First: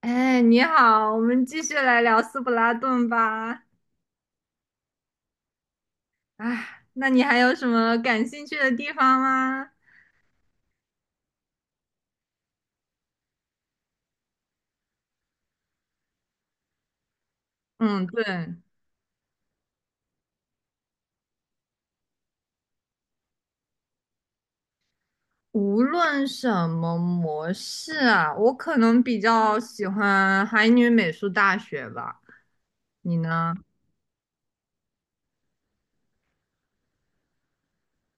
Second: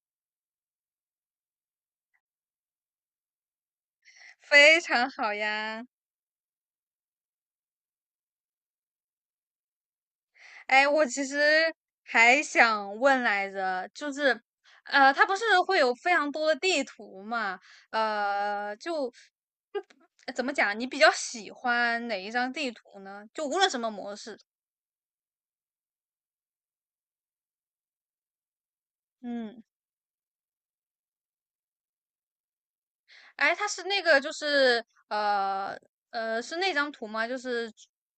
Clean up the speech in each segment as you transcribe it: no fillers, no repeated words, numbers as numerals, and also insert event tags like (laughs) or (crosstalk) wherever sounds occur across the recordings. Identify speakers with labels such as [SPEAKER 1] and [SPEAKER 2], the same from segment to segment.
[SPEAKER 1] 哎，你好，我们继续来聊斯普拉顿吧。
[SPEAKER 2] 非常好呀。
[SPEAKER 1] 哎，那你还有什么感兴趣的地方吗？
[SPEAKER 2] 哎，我其实还想问来着，就是，它不是会有非常多的地图嘛？
[SPEAKER 1] 嗯，对，
[SPEAKER 2] 呃，就就呃怎么讲？你比较喜欢哪一张地图呢？就无论什么模式。
[SPEAKER 1] 无论什么模式啊，我可能比较
[SPEAKER 2] 嗯。
[SPEAKER 1] 喜欢海女美术大学吧。你呢？
[SPEAKER 2] 哎，它是那个就是呃是那张图吗？就是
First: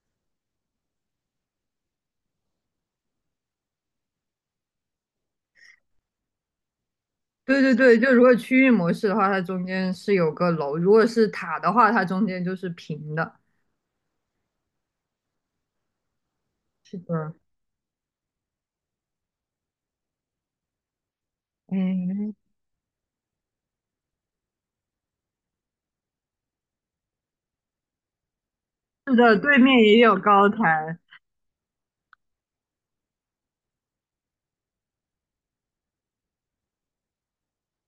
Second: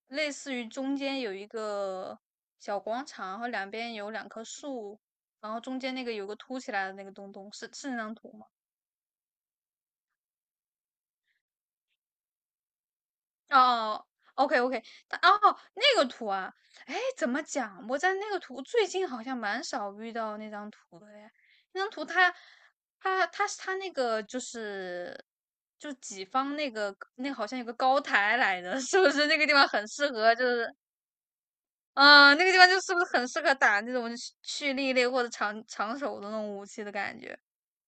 [SPEAKER 2] 类似于中间有一个小广场，然后两边有两棵树，然后中间那个有个凸起来的那个东东，
[SPEAKER 1] 对
[SPEAKER 2] 是
[SPEAKER 1] 对
[SPEAKER 2] 是那
[SPEAKER 1] 对，就
[SPEAKER 2] 张
[SPEAKER 1] 如
[SPEAKER 2] 图
[SPEAKER 1] 果
[SPEAKER 2] 吗？
[SPEAKER 1] 区域模式的话，它中间是有个楼；如果是塔的话，它中间就是平的。
[SPEAKER 2] 哦，OK OK，它哦，那个图啊。
[SPEAKER 1] 是
[SPEAKER 2] 哎，怎
[SPEAKER 1] 的，
[SPEAKER 2] 么讲？我在那个图最近好像蛮少遇到那张图的哎。那张图它
[SPEAKER 1] 嗯，
[SPEAKER 2] 它它是它那个就是就己方那个那好像有个高台来的，(laughs) 是不
[SPEAKER 1] 是
[SPEAKER 2] 是
[SPEAKER 1] 的，
[SPEAKER 2] 那个地
[SPEAKER 1] 对
[SPEAKER 2] 方
[SPEAKER 1] 面
[SPEAKER 2] 很
[SPEAKER 1] 也
[SPEAKER 2] 适
[SPEAKER 1] 有
[SPEAKER 2] 合就
[SPEAKER 1] 高
[SPEAKER 2] 是
[SPEAKER 1] 台。
[SPEAKER 2] 嗯，那个地方就是不是很适合打那种蓄力类或者长手的那种武器的感觉？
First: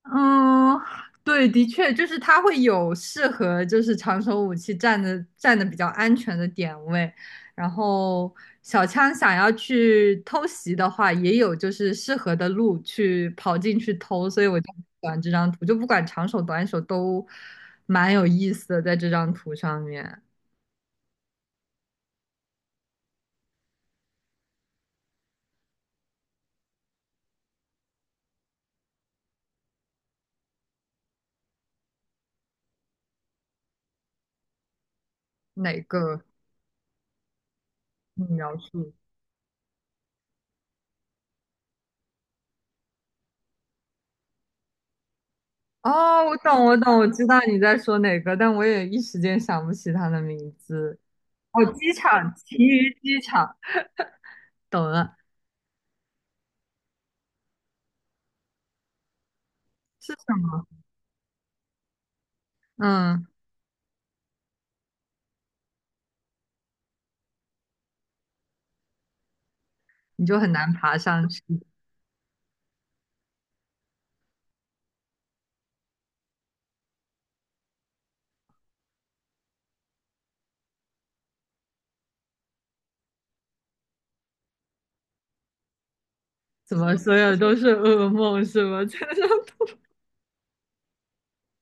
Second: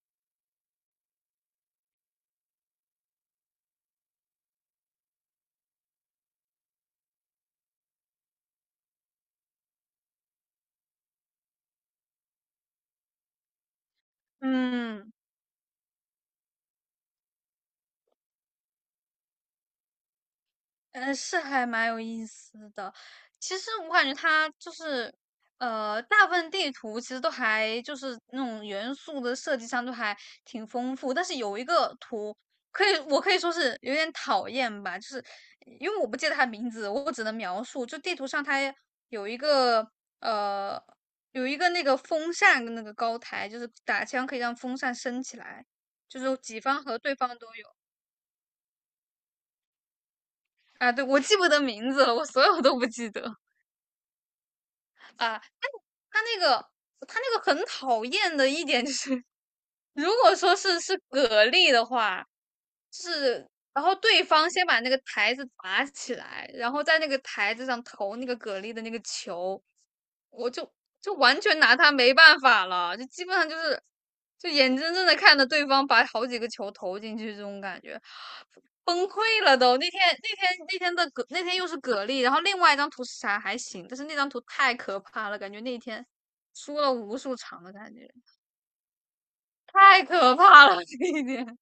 [SPEAKER 1] 嗯，对，的确，就是它会有适合就是长手武器站的比较安全的点位，然后小枪想要去偷袭的话，也有就是适合的路去跑进去偷，所以我就很喜
[SPEAKER 2] 嗯。
[SPEAKER 1] 欢这张图，就不管长手短手都蛮有意思的，在这张图上面
[SPEAKER 2] 是还蛮有意思的。其实我感觉它就是，大部分地图其实都还就是那种元素的设计上都还挺丰富，但是有一个图可以，我可以说是有点讨厌吧，就是
[SPEAKER 1] 哪
[SPEAKER 2] 因为我不
[SPEAKER 1] 个
[SPEAKER 2] 记得它名字，我只能描述。就地
[SPEAKER 1] 你
[SPEAKER 2] 图上
[SPEAKER 1] 描
[SPEAKER 2] 它
[SPEAKER 1] 述？
[SPEAKER 2] 有一个呃有一个那个风扇跟那个高台，就是打枪可以让风扇升起来，就
[SPEAKER 1] 哦，我
[SPEAKER 2] 是己
[SPEAKER 1] 懂，我
[SPEAKER 2] 方和
[SPEAKER 1] 懂，我
[SPEAKER 2] 对
[SPEAKER 1] 知
[SPEAKER 2] 方
[SPEAKER 1] 道
[SPEAKER 2] 都
[SPEAKER 1] 你
[SPEAKER 2] 有。
[SPEAKER 1] 在说哪个，但我也一时间想不起它的名
[SPEAKER 2] 啊，
[SPEAKER 1] 字。
[SPEAKER 2] 对，我记不得
[SPEAKER 1] 哦，
[SPEAKER 2] 名
[SPEAKER 1] 机
[SPEAKER 2] 字了，我
[SPEAKER 1] 场，
[SPEAKER 2] 所
[SPEAKER 1] 奇
[SPEAKER 2] 有都不
[SPEAKER 1] 余
[SPEAKER 2] 记
[SPEAKER 1] 机
[SPEAKER 2] 得。
[SPEAKER 1] 场。懂了，
[SPEAKER 2] 啊，他那个他那个很讨厌的一点就是，(laughs) 如
[SPEAKER 1] 是什
[SPEAKER 2] 果说
[SPEAKER 1] 么？
[SPEAKER 2] 是蛤蜊的话，就
[SPEAKER 1] 嗯，
[SPEAKER 2] 是然后对方先把那个台子砸起来，然后在那个台子上投那个蛤蜊的那个球，
[SPEAKER 1] 你就很
[SPEAKER 2] 我就
[SPEAKER 1] 难爬
[SPEAKER 2] 就
[SPEAKER 1] 上
[SPEAKER 2] 完
[SPEAKER 1] 去。
[SPEAKER 2] 全拿他没办法了，就基本上就是就眼睁睁的看着对方把好几个球投进去，这种感觉崩溃了都。那天的蛤那天又是蛤蜊，然后另外一张图是啥还行，但是那张图太可怕了，感觉那天
[SPEAKER 1] 怎
[SPEAKER 2] 输了
[SPEAKER 1] 么所
[SPEAKER 2] 无数
[SPEAKER 1] 有都
[SPEAKER 2] 场的
[SPEAKER 1] 是
[SPEAKER 2] 感
[SPEAKER 1] 噩
[SPEAKER 2] 觉，
[SPEAKER 1] 梦是吗？(laughs) 在那上
[SPEAKER 2] 太可怕了，(laughs) 那一天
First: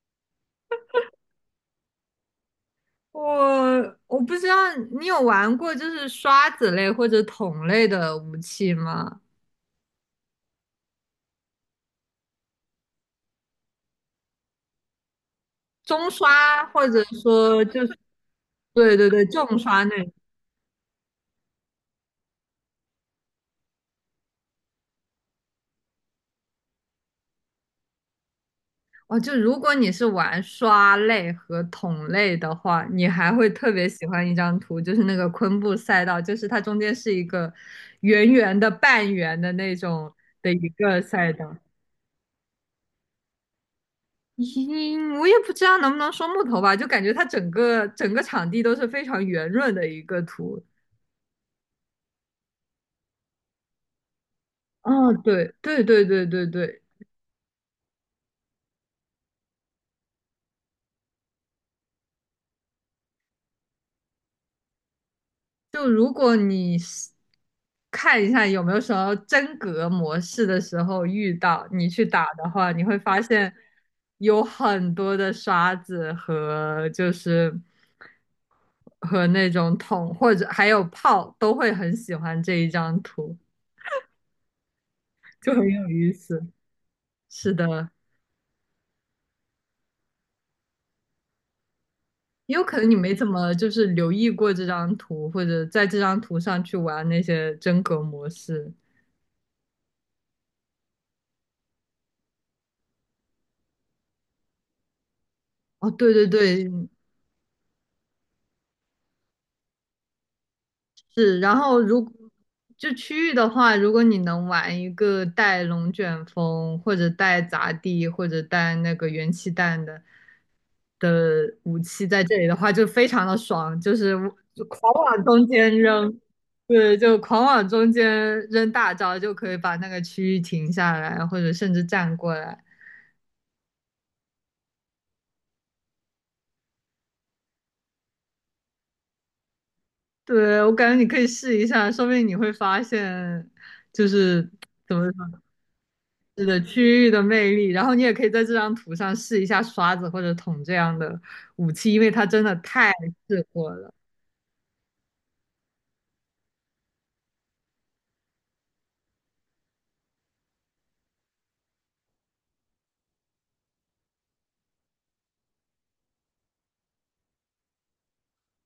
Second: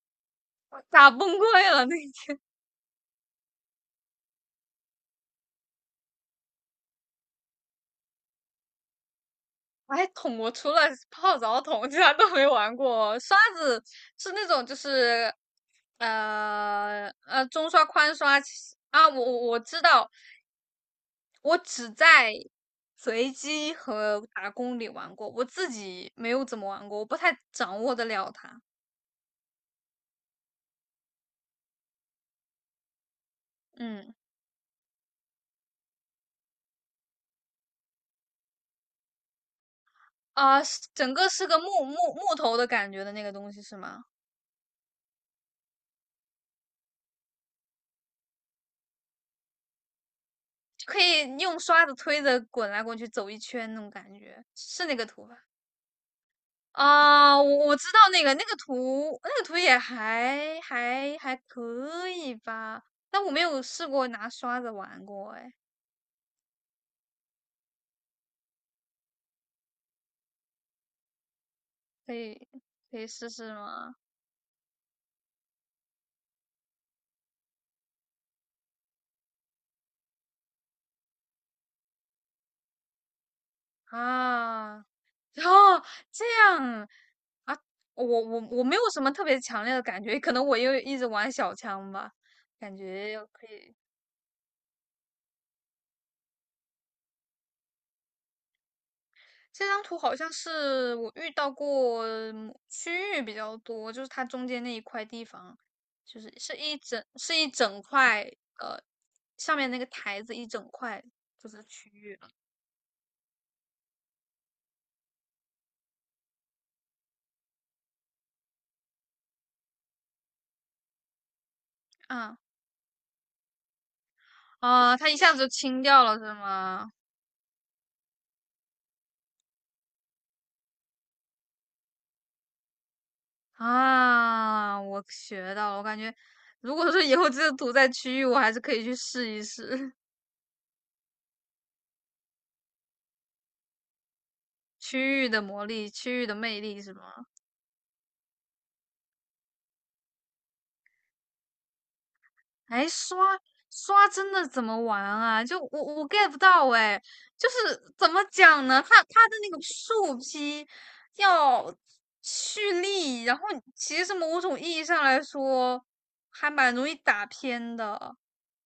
[SPEAKER 2] 打崩溃了那一
[SPEAKER 1] 我不知道你有玩过就是刷子类或者桶类的武器吗？
[SPEAKER 2] 哎，桶我除了泡澡桶，其他都没玩过。刷子是那种就是，
[SPEAKER 1] 中刷或者说
[SPEAKER 2] 中刷、
[SPEAKER 1] 就是
[SPEAKER 2] 宽刷其实
[SPEAKER 1] 对
[SPEAKER 2] 啊，
[SPEAKER 1] 对
[SPEAKER 2] 我
[SPEAKER 1] 对
[SPEAKER 2] 我
[SPEAKER 1] 重
[SPEAKER 2] 我知
[SPEAKER 1] 刷那
[SPEAKER 2] 道，
[SPEAKER 1] 种
[SPEAKER 2] 我只在随机和打工里玩过，我自己没有怎么玩过，我不太掌握得了它。
[SPEAKER 1] 哦，就如果你是玩刷类和桶类的话，你还会特别喜
[SPEAKER 2] 嗯
[SPEAKER 1] 欢一张图，就是那个昆布赛道，就是它中间是一个圆圆的半圆的那种的
[SPEAKER 2] 啊，
[SPEAKER 1] 一
[SPEAKER 2] 是
[SPEAKER 1] 个
[SPEAKER 2] 整个
[SPEAKER 1] 赛
[SPEAKER 2] 是
[SPEAKER 1] 道。
[SPEAKER 2] 个木头的感觉的那个东西是吗？
[SPEAKER 1] 嗯，我也不知道能不能说木头吧，就感觉它整个整个场地都是非常圆润的一个图。
[SPEAKER 2] 就可以用刷子推着滚来滚去走一圈那种感觉，是那个
[SPEAKER 1] 哦，
[SPEAKER 2] 图吧？
[SPEAKER 1] 对对对对对对，
[SPEAKER 2] 啊，我知道那个图，那个图也还可以吧，但我没有试过拿刷子玩过。哎，
[SPEAKER 1] 就如果你是看一下有没有什么真格模式的时候遇到，你去
[SPEAKER 2] 可
[SPEAKER 1] 打
[SPEAKER 2] 以
[SPEAKER 1] 的话，你会
[SPEAKER 2] 可以
[SPEAKER 1] 发
[SPEAKER 2] 试试
[SPEAKER 1] 现
[SPEAKER 2] 吗？
[SPEAKER 1] 有很多的刷子和就是和那种桶或者还有炮都会很喜欢这一张图，
[SPEAKER 2] 啊，(laughs)
[SPEAKER 1] 就很
[SPEAKER 2] 哦，
[SPEAKER 1] 有意
[SPEAKER 2] 这
[SPEAKER 1] 思。
[SPEAKER 2] 样
[SPEAKER 1] 是
[SPEAKER 2] 啊，
[SPEAKER 1] 的，
[SPEAKER 2] 我没有什么特别强烈的感觉，可能我又一直玩小枪吧，
[SPEAKER 1] 也有
[SPEAKER 2] 感
[SPEAKER 1] 可能你没
[SPEAKER 2] 觉
[SPEAKER 1] 怎
[SPEAKER 2] 可
[SPEAKER 1] 么就
[SPEAKER 2] 以。
[SPEAKER 1] 是留意过这张图，或者在这张图上去玩那些真格模式。
[SPEAKER 2] 这张图好像是我遇到过嗯区域比较多，就是它中间那一块地方，
[SPEAKER 1] 哦，对
[SPEAKER 2] 就
[SPEAKER 1] 对
[SPEAKER 2] 是是
[SPEAKER 1] 对，
[SPEAKER 2] 一整是一整块，呃，上面那个台子一整块
[SPEAKER 1] 是。
[SPEAKER 2] 就
[SPEAKER 1] 然
[SPEAKER 2] 是
[SPEAKER 1] 后
[SPEAKER 2] 区
[SPEAKER 1] 如
[SPEAKER 2] 域了。
[SPEAKER 1] 就区域的话，如果你能玩一个带龙卷风，或者带砸地，或者带那个元气弹的武器在
[SPEAKER 2] 啊
[SPEAKER 1] 这里的话，就非常的爽，就是就狂
[SPEAKER 2] 啊，它一
[SPEAKER 1] 往
[SPEAKER 2] 下子
[SPEAKER 1] 中
[SPEAKER 2] 就
[SPEAKER 1] 间
[SPEAKER 2] 清掉
[SPEAKER 1] 扔，
[SPEAKER 2] 了是吗？
[SPEAKER 1] 对，就狂往中间扔大招，就可以把那个区域停下来，或者甚至站过来。
[SPEAKER 2] 啊，我学到了，我感觉如果说以后这个图在区域，我还是可以去试一试。 (laughs)
[SPEAKER 1] 对，我感觉你可以试一下，说不定你会发现，就是怎么
[SPEAKER 2] 区域
[SPEAKER 1] 说，
[SPEAKER 2] 的魔力、区域的
[SPEAKER 1] 是的，
[SPEAKER 2] 魅力是
[SPEAKER 1] 区域的
[SPEAKER 2] 吗？
[SPEAKER 1] 魅力。然后你也可以在这张图上试一下刷子或者桶这样的武器，因为它真的
[SPEAKER 2] 哎，
[SPEAKER 1] 太
[SPEAKER 2] 刷
[SPEAKER 1] 适合了。
[SPEAKER 2] 刷真的怎么玩啊？就我 get 不到哎，就是怎么讲呢？它的那个树劈要蓄力，然后其实某种意义上来说，还蛮容易打偏的。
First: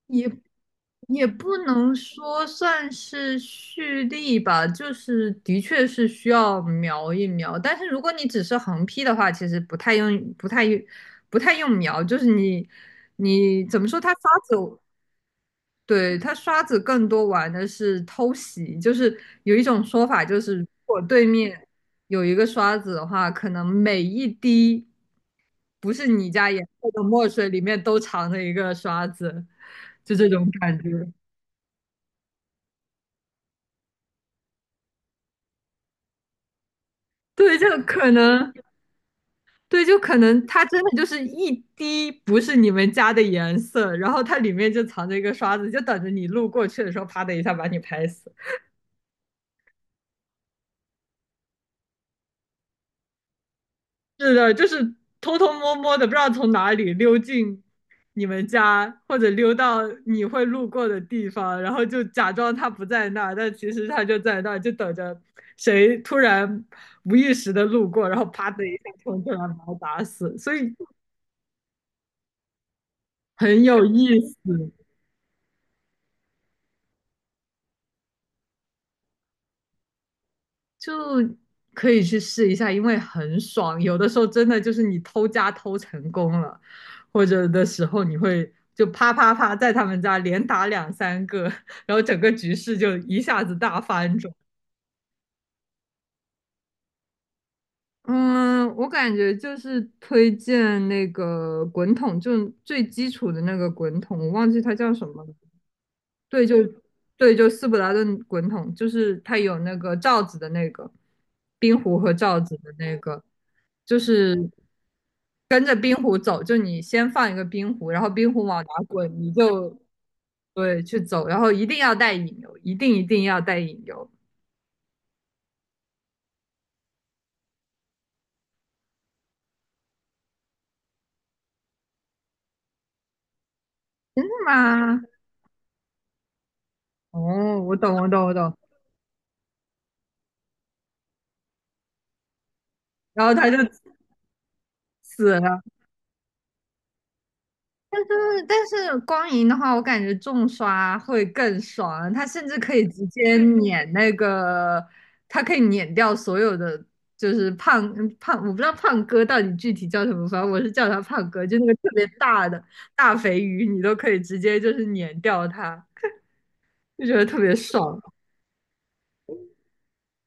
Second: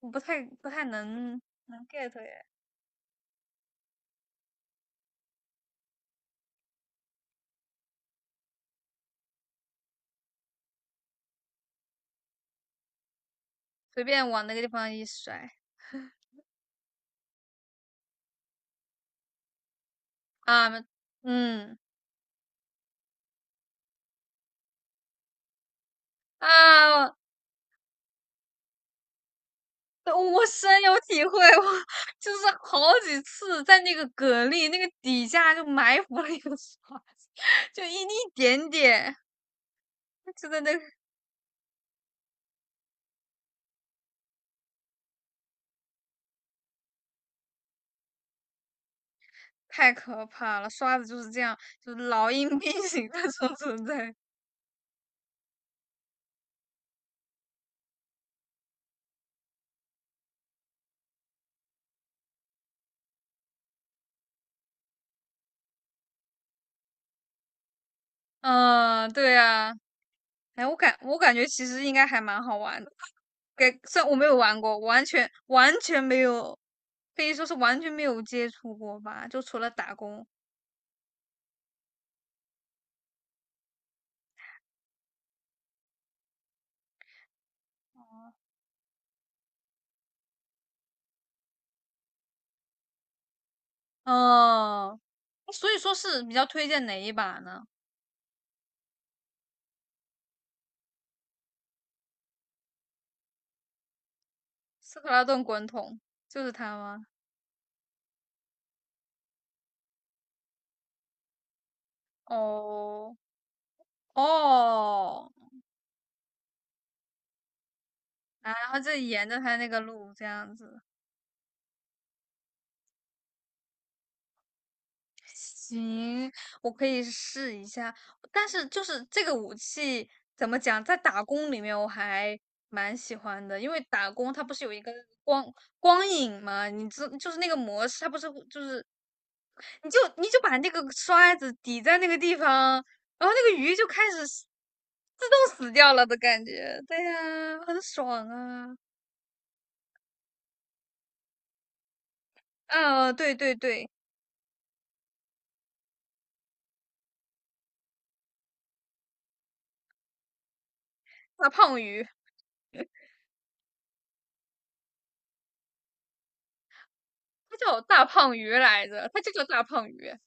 [SPEAKER 2] 我不
[SPEAKER 1] 也
[SPEAKER 2] 太不太
[SPEAKER 1] 也
[SPEAKER 2] 能
[SPEAKER 1] 不
[SPEAKER 2] 能
[SPEAKER 1] 能
[SPEAKER 2] get 哎，
[SPEAKER 1] 说算是蓄力吧，就是的确是需要瞄一瞄。但是如果你只是横劈的话，其实不太用瞄，就是你怎么说，
[SPEAKER 2] 随
[SPEAKER 1] 它刷
[SPEAKER 2] 便往那个地
[SPEAKER 1] 子。
[SPEAKER 2] 方一甩
[SPEAKER 1] 对，他刷子更多玩的是偷袭，就是有一种说法，就是如
[SPEAKER 2] 啊，
[SPEAKER 1] 果对
[SPEAKER 2] 嗯
[SPEAKER 1] 面
[SPEAKER 2] 嗯
[SPEAKER 1] 有一个刷子的话，可能每一滴不是你家颜色的
[SPEAKER 2] 啊。
[SPEAKER 1] 墨水里面都藏着一个刷子，就
[SPEAKER 2] 对
[SPEAKER 1] 这种
[SPEAKER 2] 我深
[SPEAKER 1] 感觉。
[SPEAKER 2] 有体会，我就是好几次在那个蛤蜊那个底下就埋伏了一个刷
[SPEAKER 1] 对，就
[SPEAKER 2] 就一
[SPEAKER 1] 可
[SPEAKER 2] 一
[SPEAKER 1] 能，
[SPEAKER 2] 点点，
[SPEAKER 1] 对，就可能
[SPEAKER 2] 真的
[SPEAKER 1] 它
[SPEAKER 2] 那
[SPEAKER 1] 真
[SPEAKER 2] 个
[SPEAKER 1] 的就是一滴不是你们家的颜色，然后它里面就藏着一个刷子，就等着你路过去的时候，啪的一下把你拍死。
[SPEAKER 2] 太可怕了。刷子就是这样，就是老鹰变形的 (laughs) 这种存在。
[SPEAKER 1] 是的，就是偷偷摸摸的，不知道从哪里溜进你们家，或者溜到你会路过的地方，然后就假装他不在那儿，但其实他就在那儿，就等着谁突然无意识的路过，然后啪的一下
[SPEAKER 2] 嗯，
[SPEAKER 1] 冲进
[SPEAKER 2] 对
[SPEAKER 1] 来把
[SPEAKER 2] 啊，
[SPEAKER 1] 他打死，所
[SPEAKER 2] 哎，
[SPEAKER 1] 以
[SPEAKER 2] 我感觉其实应该还蛮好玩的。
[SPEAKER 1] 很
[SPEAKER 2] 给，
[SPEAKER 1] 有
[SPEAKER 2] 虽然我
[SPEAKER 1] 意
[SPEAKER 2] 没有玩
[SPEAKER 1] 思，
[SPEAKER 2] 过，完全没有，可以说是完全没有接触过吧，就除了打工。
[SPEAKER 1] 就可以去试一下，因为很爽，有的时候真的就是你偷家偷成功了。或者的时候，你会就啪啪啪在他们家连打两三个，然后整个局势就一下子大翻转。
[SPEAKER 2] 嗯，所以说是比较推荐哪一把呢？
[SPEAKER 1] 嗯，我感觉就是推荐那个滚筒，就最基础的那个滚筒，我忘记它叫
[SPEAKER 2] 斯
[SPEAKER 1] 什
[SPEAKER 2] 克拉
[SPEAKER 1] 么了。
[SPEAKER 2] 顿滚筒就
[SPEAKER 1] 对，
[SPEAKER 2] 是
[SPEAKER 1] 就
[SPEAKER 2] 它吗？
[SPEAKER 1] 对，就斯普达顿滚筒，就是它有那个罩子的那个冰壶和罩子的那
[SPEAKER 2] 哦
[SPEAKER 1] 个，就是
[SPEAKER 2] 哦，
[SPEAKER 1] 跟着冰壶走，就你先放一个冰壶，然后冰壶
[SPEAKER 2] 啊
[SPEAKER 1] 往哪
[SPEAKER 2] 然后就
[SPEAKER 1] 滚，
[SPEAKER 2] 沿
[SPEAKER 1] 你
[SPEAKER 2] 着它那
[SPEAKER 1] 就
[SPEAKER 2] 个路这样子，
[SPEAKER 1] 对去走，然后一定要带引流，一定一定要带引流，
[SPEAKER 2] 行，我可以试一下。但是就是这个武器怎么讲，在打工里面我还蛮喜欢的，因为打
[SPEAKER 1] 是
[SPEAKER 2] 工它不是有一个
[SPEAKER 1] 吗？
[SPEAKER 2] 光光影嘛，你知就是那个
[SPEAKER 1] 哦，我
[SPEAKER 2] 模
[SPEAKER 1] 懂，
[SPEAKER 2] 式，
[SPEAKER 1] 我
[SPEAKER 2] 它不
[SPEAKER 1] 懂，
[SPEAKER 2] 是
[SPEAKER 1] 我
[SPEAKER 2] 会
[SPEAKER 1] 懂。
[SPEAKER 2] 就是你就把那个刷子抵在那个地方，
[SPEAKER 1] 然
[SPEAKER 2] 然
[SPEAKER 1] 后
[SPEAKER 2] 后那
[SPEAKER 1] 他就
[SPEAKER 2] 个鱼就开始死自
[SPEAKER 1] 死
[SPEAKER 2] 动
[SPEAKER 1] 了，
[SPEAKER 2] 死掉了的感觉。对呀、很
[SPEAKER 1] 但
[SPEAKER 2] 爽
[SPEAKER 1] 是但
[SPEAKER 2] 啊！
[SPEAKER 1] 是光影的话，我感觉重刷会更爽，它甚至可以直
[SPEAKER 2] 啊，对
[SPEAKER 1] 接
[SPEAKER 2] 对对，
[SPEAKER 1] 碾那个，它可以碾掉所有的，就是我不知道胖哥到底具体叫什么，反正我是叫他胖哥，
[SPEAKER 2] 大
[SPEAKER 1] 就那个
[SPEAKER 2] 胖
[SPEAKER 1] 特别
[SPEAKER 2] 鱼，
[SPEAKER 1] 大的大肥鱼，你都可以直接就是碾掉它，就觉得特别
[SPEAKER 2] 它叫
[SPEAKER 1] 爽。
[SPEAKER 2] 大胖鱼来着，它就叫大胖鱼啊。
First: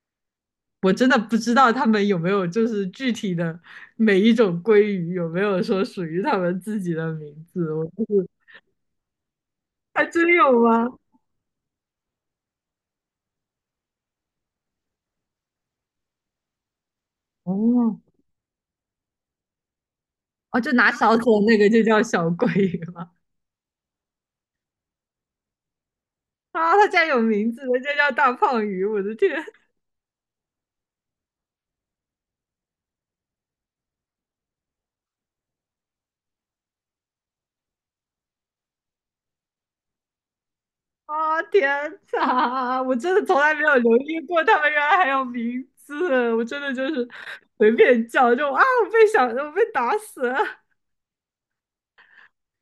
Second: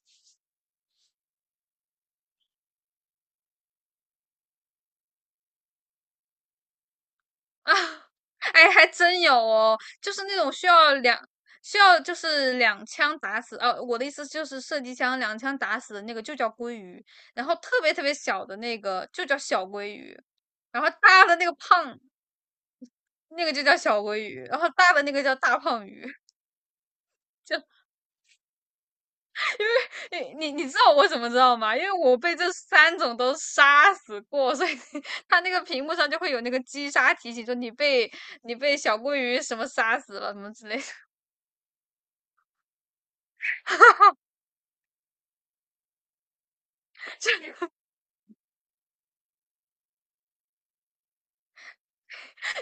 [SPEAKER 1] 我真的不知道他们有没有就是具体的每一种鲑鱼有没有说属于他们自己的名字，我就
[SPEAKER 2] (laughs)
[SPEAKER 1] 是
[SPEAKER 2] 哎，还真有哦，
[SPEAKER 1] 还
[SPEAKER 2] 就是
[SPEAKER 1] 真
[SPEAKER 2] 那
[SPEAKER 1] 有
[SPEAKER 2] 种需
[SPEAKER 1] 吗？
[SPEAKER 2] 要就是两枪打死，哦、我的意思就是射击枪两枪打死的那个就叫鲑鱼，然后特别
[SPEAKER 1] 哦，
[SPEAKER 2] 特别小的那个就叫小鲑鱼，
[SPEAKER 1] 哦，就
[SPEAKER 2] 然后
[SPEAKER 1] 拿勺子
[SPEAKER 2] 大的
[SPEAKER 1] 的
[SPEAKER 2] 那个
[SPEAKER 1] 那个就
[SPEAKER 2] 胖
[SPEAKER 1] 叫小鲑鱼吗？
[SPEAKER 2] 那个就叫小鲑鱼，然后大的那个叫大胖鱼。
[SPEAKER 1] 啊，它竟然有名字的，人家叫大胖鱼！我的天
[SPEAKER 2] (laughs) 你知道我怎么知道吗？因为我被这三种都杀死过，所以 (laughs) 它那个屏幕上就会有那个击杀提醒，说你被小鲑鱼什么杀死了什么之类的。
[SPEAKER 1] 啊，天哪！我真的从来没有留意过，他们原来还有名字。我真的就是
[SPEAKER 2] (laughs) 就
[SPEAKER 1] 随便叫，就啊，我被小，我被打死了！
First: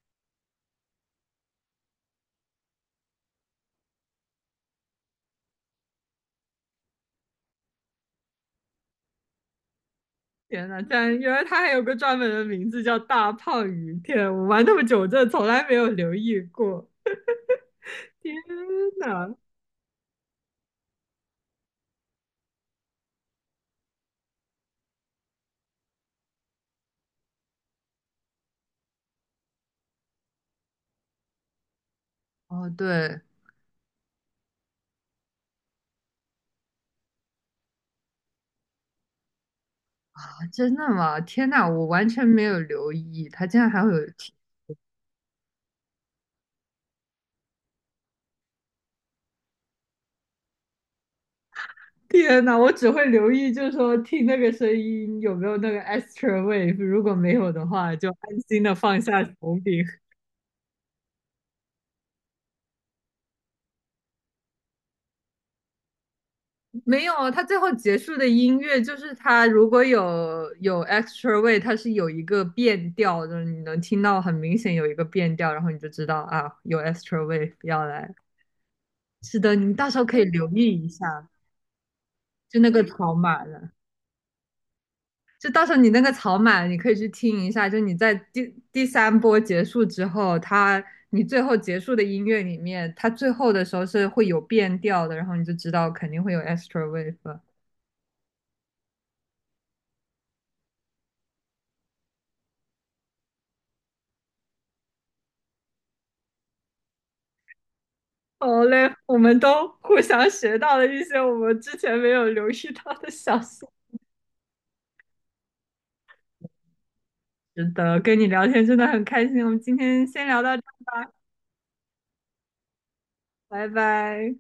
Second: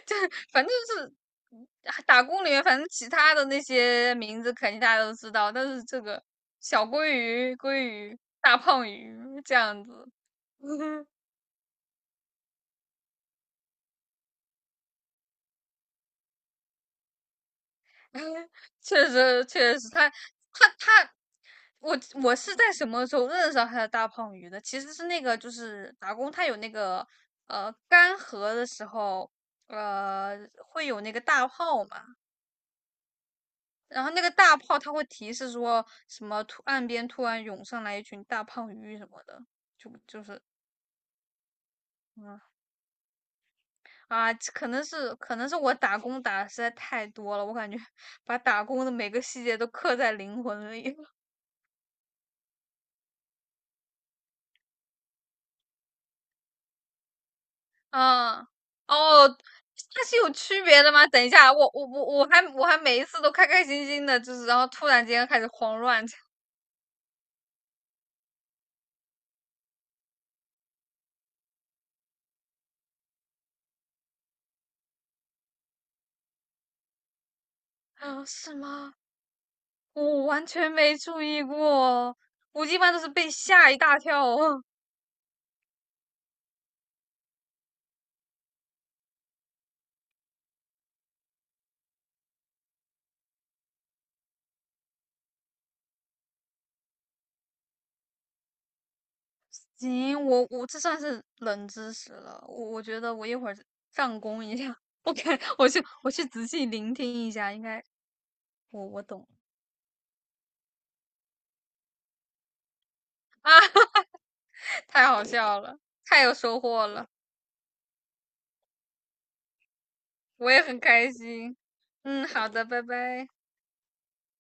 [SPEAKER 2] 就反正就是。打工里面，反正其他的那些名字肯定大家都知道，但是这个小鲑鱼、鲑鱼、大胖鱼这样子。
[SPEAKER 1] 天哪，竟然
[SPEAKER 2] (laughs)
[SPEAKER 1] 原来它还有个专门的名字叫大胖鱼！天，我玩那么久，我真的从来没有留意过。天
[SPEAKER 2] (laughs) 确
[SPEAKER 1] 哪！
[SPEAKER 2] 实确实，他，我是在什么时候认识到他的大胖鱼的？其实是那个就是打工，他有那个干涸的时候，呃会有那个大炮嘛，
[SPEAKER 1] 哦，对
[SPEAKER 2] 然后那个大炮它会提示说什么突岸边突然涌上来一群大胖鱼什么的，就就是
[SPEAKER 1] 啊，真的吗？天哪，我完全
[SPEAKER 2] 嗯
[SPEAKER 1] 没有留意，它竟然还会有
[SPEAKER 2] 啊，可能是我打工打的实在太多了，我感觉 (laughs) 把打工的每个细节都刻在灵魂里。
[SPEAKER 1] (laughs) 天呐，我只会留意，就是说听那个声音有没有那个 extra wave，如果没有的话，就安
[SPEAKER 2] 嗯，
[SPEAKER 1] 心的放下
[SPEAKER 2] 哦，
[SPEAKER 1] 手柄。
[SPEAKER 2] 它是有区别的吗？等一下，我还每一次都开开心心的，就是然后突然间开始慌乱起
[SPEAKER 1] (laughs) 没有，它最后结束的音乐就是它如果有 extra wave，它是有一个变调的，就是你能听到很明显有一个变调，然后你就知道啊，有 extra wave
[SPEAKER 2] 来。
[SPEAKER 1] 要来。
[SPEAKER 2] 啊，是吗？
[SPEAKER 1] 是的，你到时候可以
[SPEAKER 2] 我完
[SPEAKER 1] 留
[SPEAKER 2] 全
[SPEAKER 1] 意一
[SPEAKER 2] 没注
[SPEAKER 1] 下，
[SPEAKER 2] 意过，
[SPEAKER 1] 就
[SPEAKER 2] 我
[SPEAKER 1] 那
[SPEAKER 2] 一
[SPEAKER 1] 个
[SPEAKER 2] 般都是
[SPEAKER 1] 条
[SPEAKER 2] 被
[SPEAKER 1] 码
[SPEAKER 2] 吓
[SPEAKER 1] 了。
[SPEAKER 2] 一大跳哦。
[SPEAKER 1] 就到时候你那个草满，你可以去听一下。就你在第三波结束之后，它你最后结束的音乐里面，它最后的时候是会有变调的，然后你就知道肯定会有 extra wave。
[SPEAKER 2] (laughs) 行，我这算是冷知识了，我觉得我一会儿上攻一下，(laughs) 我看我去仔细聆听一下，应该
[SPEAKER 1] 好
[SPEAKER 2] 我
[SPEAKER 1] 嘞，
[SPEAKER 2] 我
[SPEAKER 1] 我
[SPEAKER 2] 懂。
[SPEAKER 1] 们都互相学到了一些我们之前没有留意到的小细节。
[SPEAKER 2] (laughs) 太好笑了，太有收获了，
[SPEAKER 1] 是的，跟你聊天真的很开心。我们今天先聊
[SPEAKER 2] 我
[SPEAKER 1] 到
[SPEAKER 2] 也
[SPEAKER 1] 这，
[SPEAKER 2] 很开心。嗯，好的，拜拜。
[SPEAKER 1] 拜拜。